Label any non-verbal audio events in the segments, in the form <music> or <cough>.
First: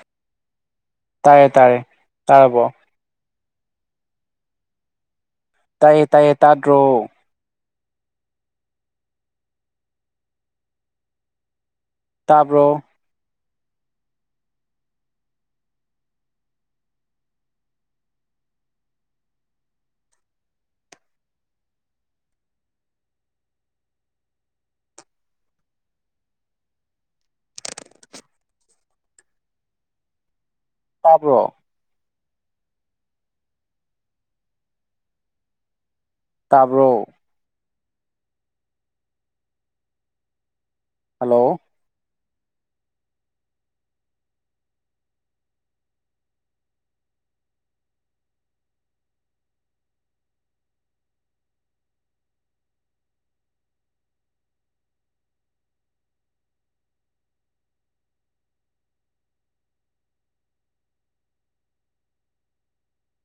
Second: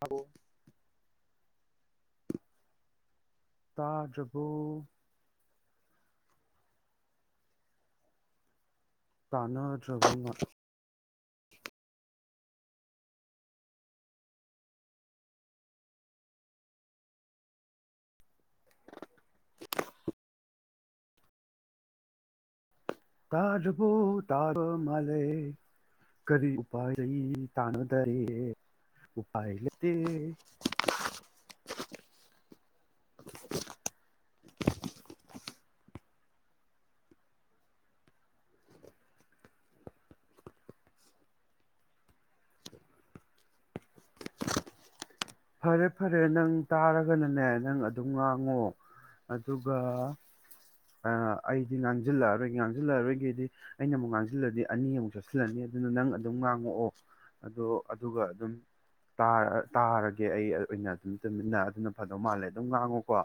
ꯇꯥꯕꯣ ꯇꯥꯔꯌꯦ ꯇꯥꯔꯦ ꯇꯥꯔꯕꯣ ꯇꯥꯖꯒꯨ ꯇꯥꯏꯌꯦ ꯇꯥꯏꯌꯦ ꯇꯥꯗ꯭ꯔꯣ ꯀꯅꯔꯒꯃ ꯇꯥꯕ꯭ꯔꯣ <inaudible> ꯇꯥꯖꯕꯣ ꯇꯥꯒ ꯃꯥꯂ ꯀꯔꯤ ꯎꯄꯥ ꯇꯥꯅꯗꯔꯦ ꯎꯄꯥ ꯂꯩ ꯇꯥꯕ꯭ꯔꯣ <inaudible> ꯇꯥꯕ꯭ꯔꯣ ꯍꯜꯂꯣ ꯐꯔꯦ ꯐꯔꯦ ꯅꯪ ꯇꯥꯔꯒꯅꯅꯦ ꯅꯪ ꯑꯗꯨꯝ ꯉꯥꯡꯉꯣ ꯑꯗꯨꯒ ꯑꯩꯗꯤ ꯉꯥꯡꯁꯤꯜꯂꯛꯑꯔꯣꯏꯒꯦ ꯉꯥꯡꯁꯤꯜꯂꯛꯑꯔꯣꯏꯒꯦꯗꯤ ꯑꯩꯅ ꯑꯃꯨꯛ ꯉꯥꯡꯁꯤꯜꯂꯗꯤ ꯑꯅꯤꯃꯨꯛ ꯆꯠꯁꯤꯜꯂꯅꯤ ꯑꯗꯨꯅ ꯅꯪ ꯑꯗꯨꯝ ꯉꯥꯡꯉꯛꯑꯣ ꯑꯗꯣ ꯑꯗꯨꯒ ꯑꯗꯨꯝ ꯇꯥꯔꯒ ꯦ ꯑꯩ ꯑꯣꯏꯅ ꯑꯗꯨꯝ ꯇꯨꯃꯤꯟꯅ ꯑꯗꯨꯅ ꯐꯗꯧ ꯃꯥꯜꯂꯦ ꯑꯗꯨꯝ ꯉꯥꯡꯉꯨꯀꯣ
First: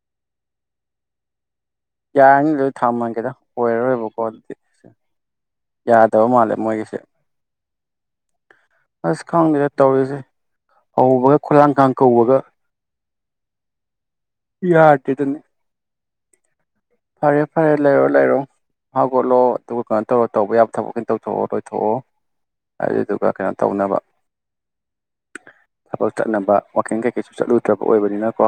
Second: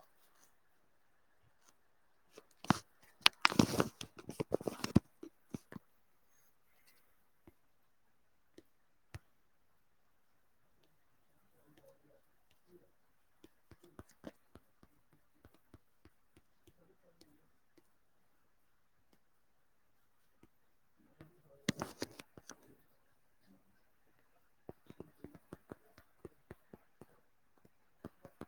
ꯌꯥꯔꯅꯤ ꯂꯣꯏ ꯊꯝꯃꯒꯦꯗ ꯑꯣꯏꯔꯔꯣꯏꯕꯀꯣ ꯑꯗꯨꯗꯤꯁꯦ ꯌꯥꯗꯕ ꯃꯥꯜꯂꯦ ꯃꯣꯏꯒꯤꯁꯦ ꯑꯁ ꯈꯪꯗꯦꯗ ꯇꯧꯔꯤꯁꯦ ꯍꯧꯕꯒ ꯈꯨꯂꯥꯡ ꯀꯥꯡ ꯀꯧꯕꯒ ꯌꯥꯗꯦꯗꯨꯅꯤ ꯐꯔꯦ ꯐꯔꯦ ꯂꯩꯔꯣ ꯂꯩꯔꯣ ꯍꯧꯒꯠꯂꯣ ꯑꯗꯨꯒ ꯀꯩꯅꯣ ꯇꯧꯔꯣ ꯇꯧꯕ ꯌꯥꯕ ꯊꯕꯛ ꯀꯩꯅ ꯇꯧꯊꯣꯛꯑꯣ ꯂꯣꯏꯊꯣꯛꯑꯣ ꯑꯗꯨꯗꯨꯒ ꯀꯩꯅꯣ ꯇꯧꯅꯕ ꯊꯕꯛ ꯆꯠꯅꯕ ꯋꯥꯋꯀꯤꯡ ꯀꯩꯀꯩꯁꯨ ꯆꯠꯂꯨꯗ꯭ꯔꯕ ꯑꯣꯏꯕꯅꯤꯅꯀꯣ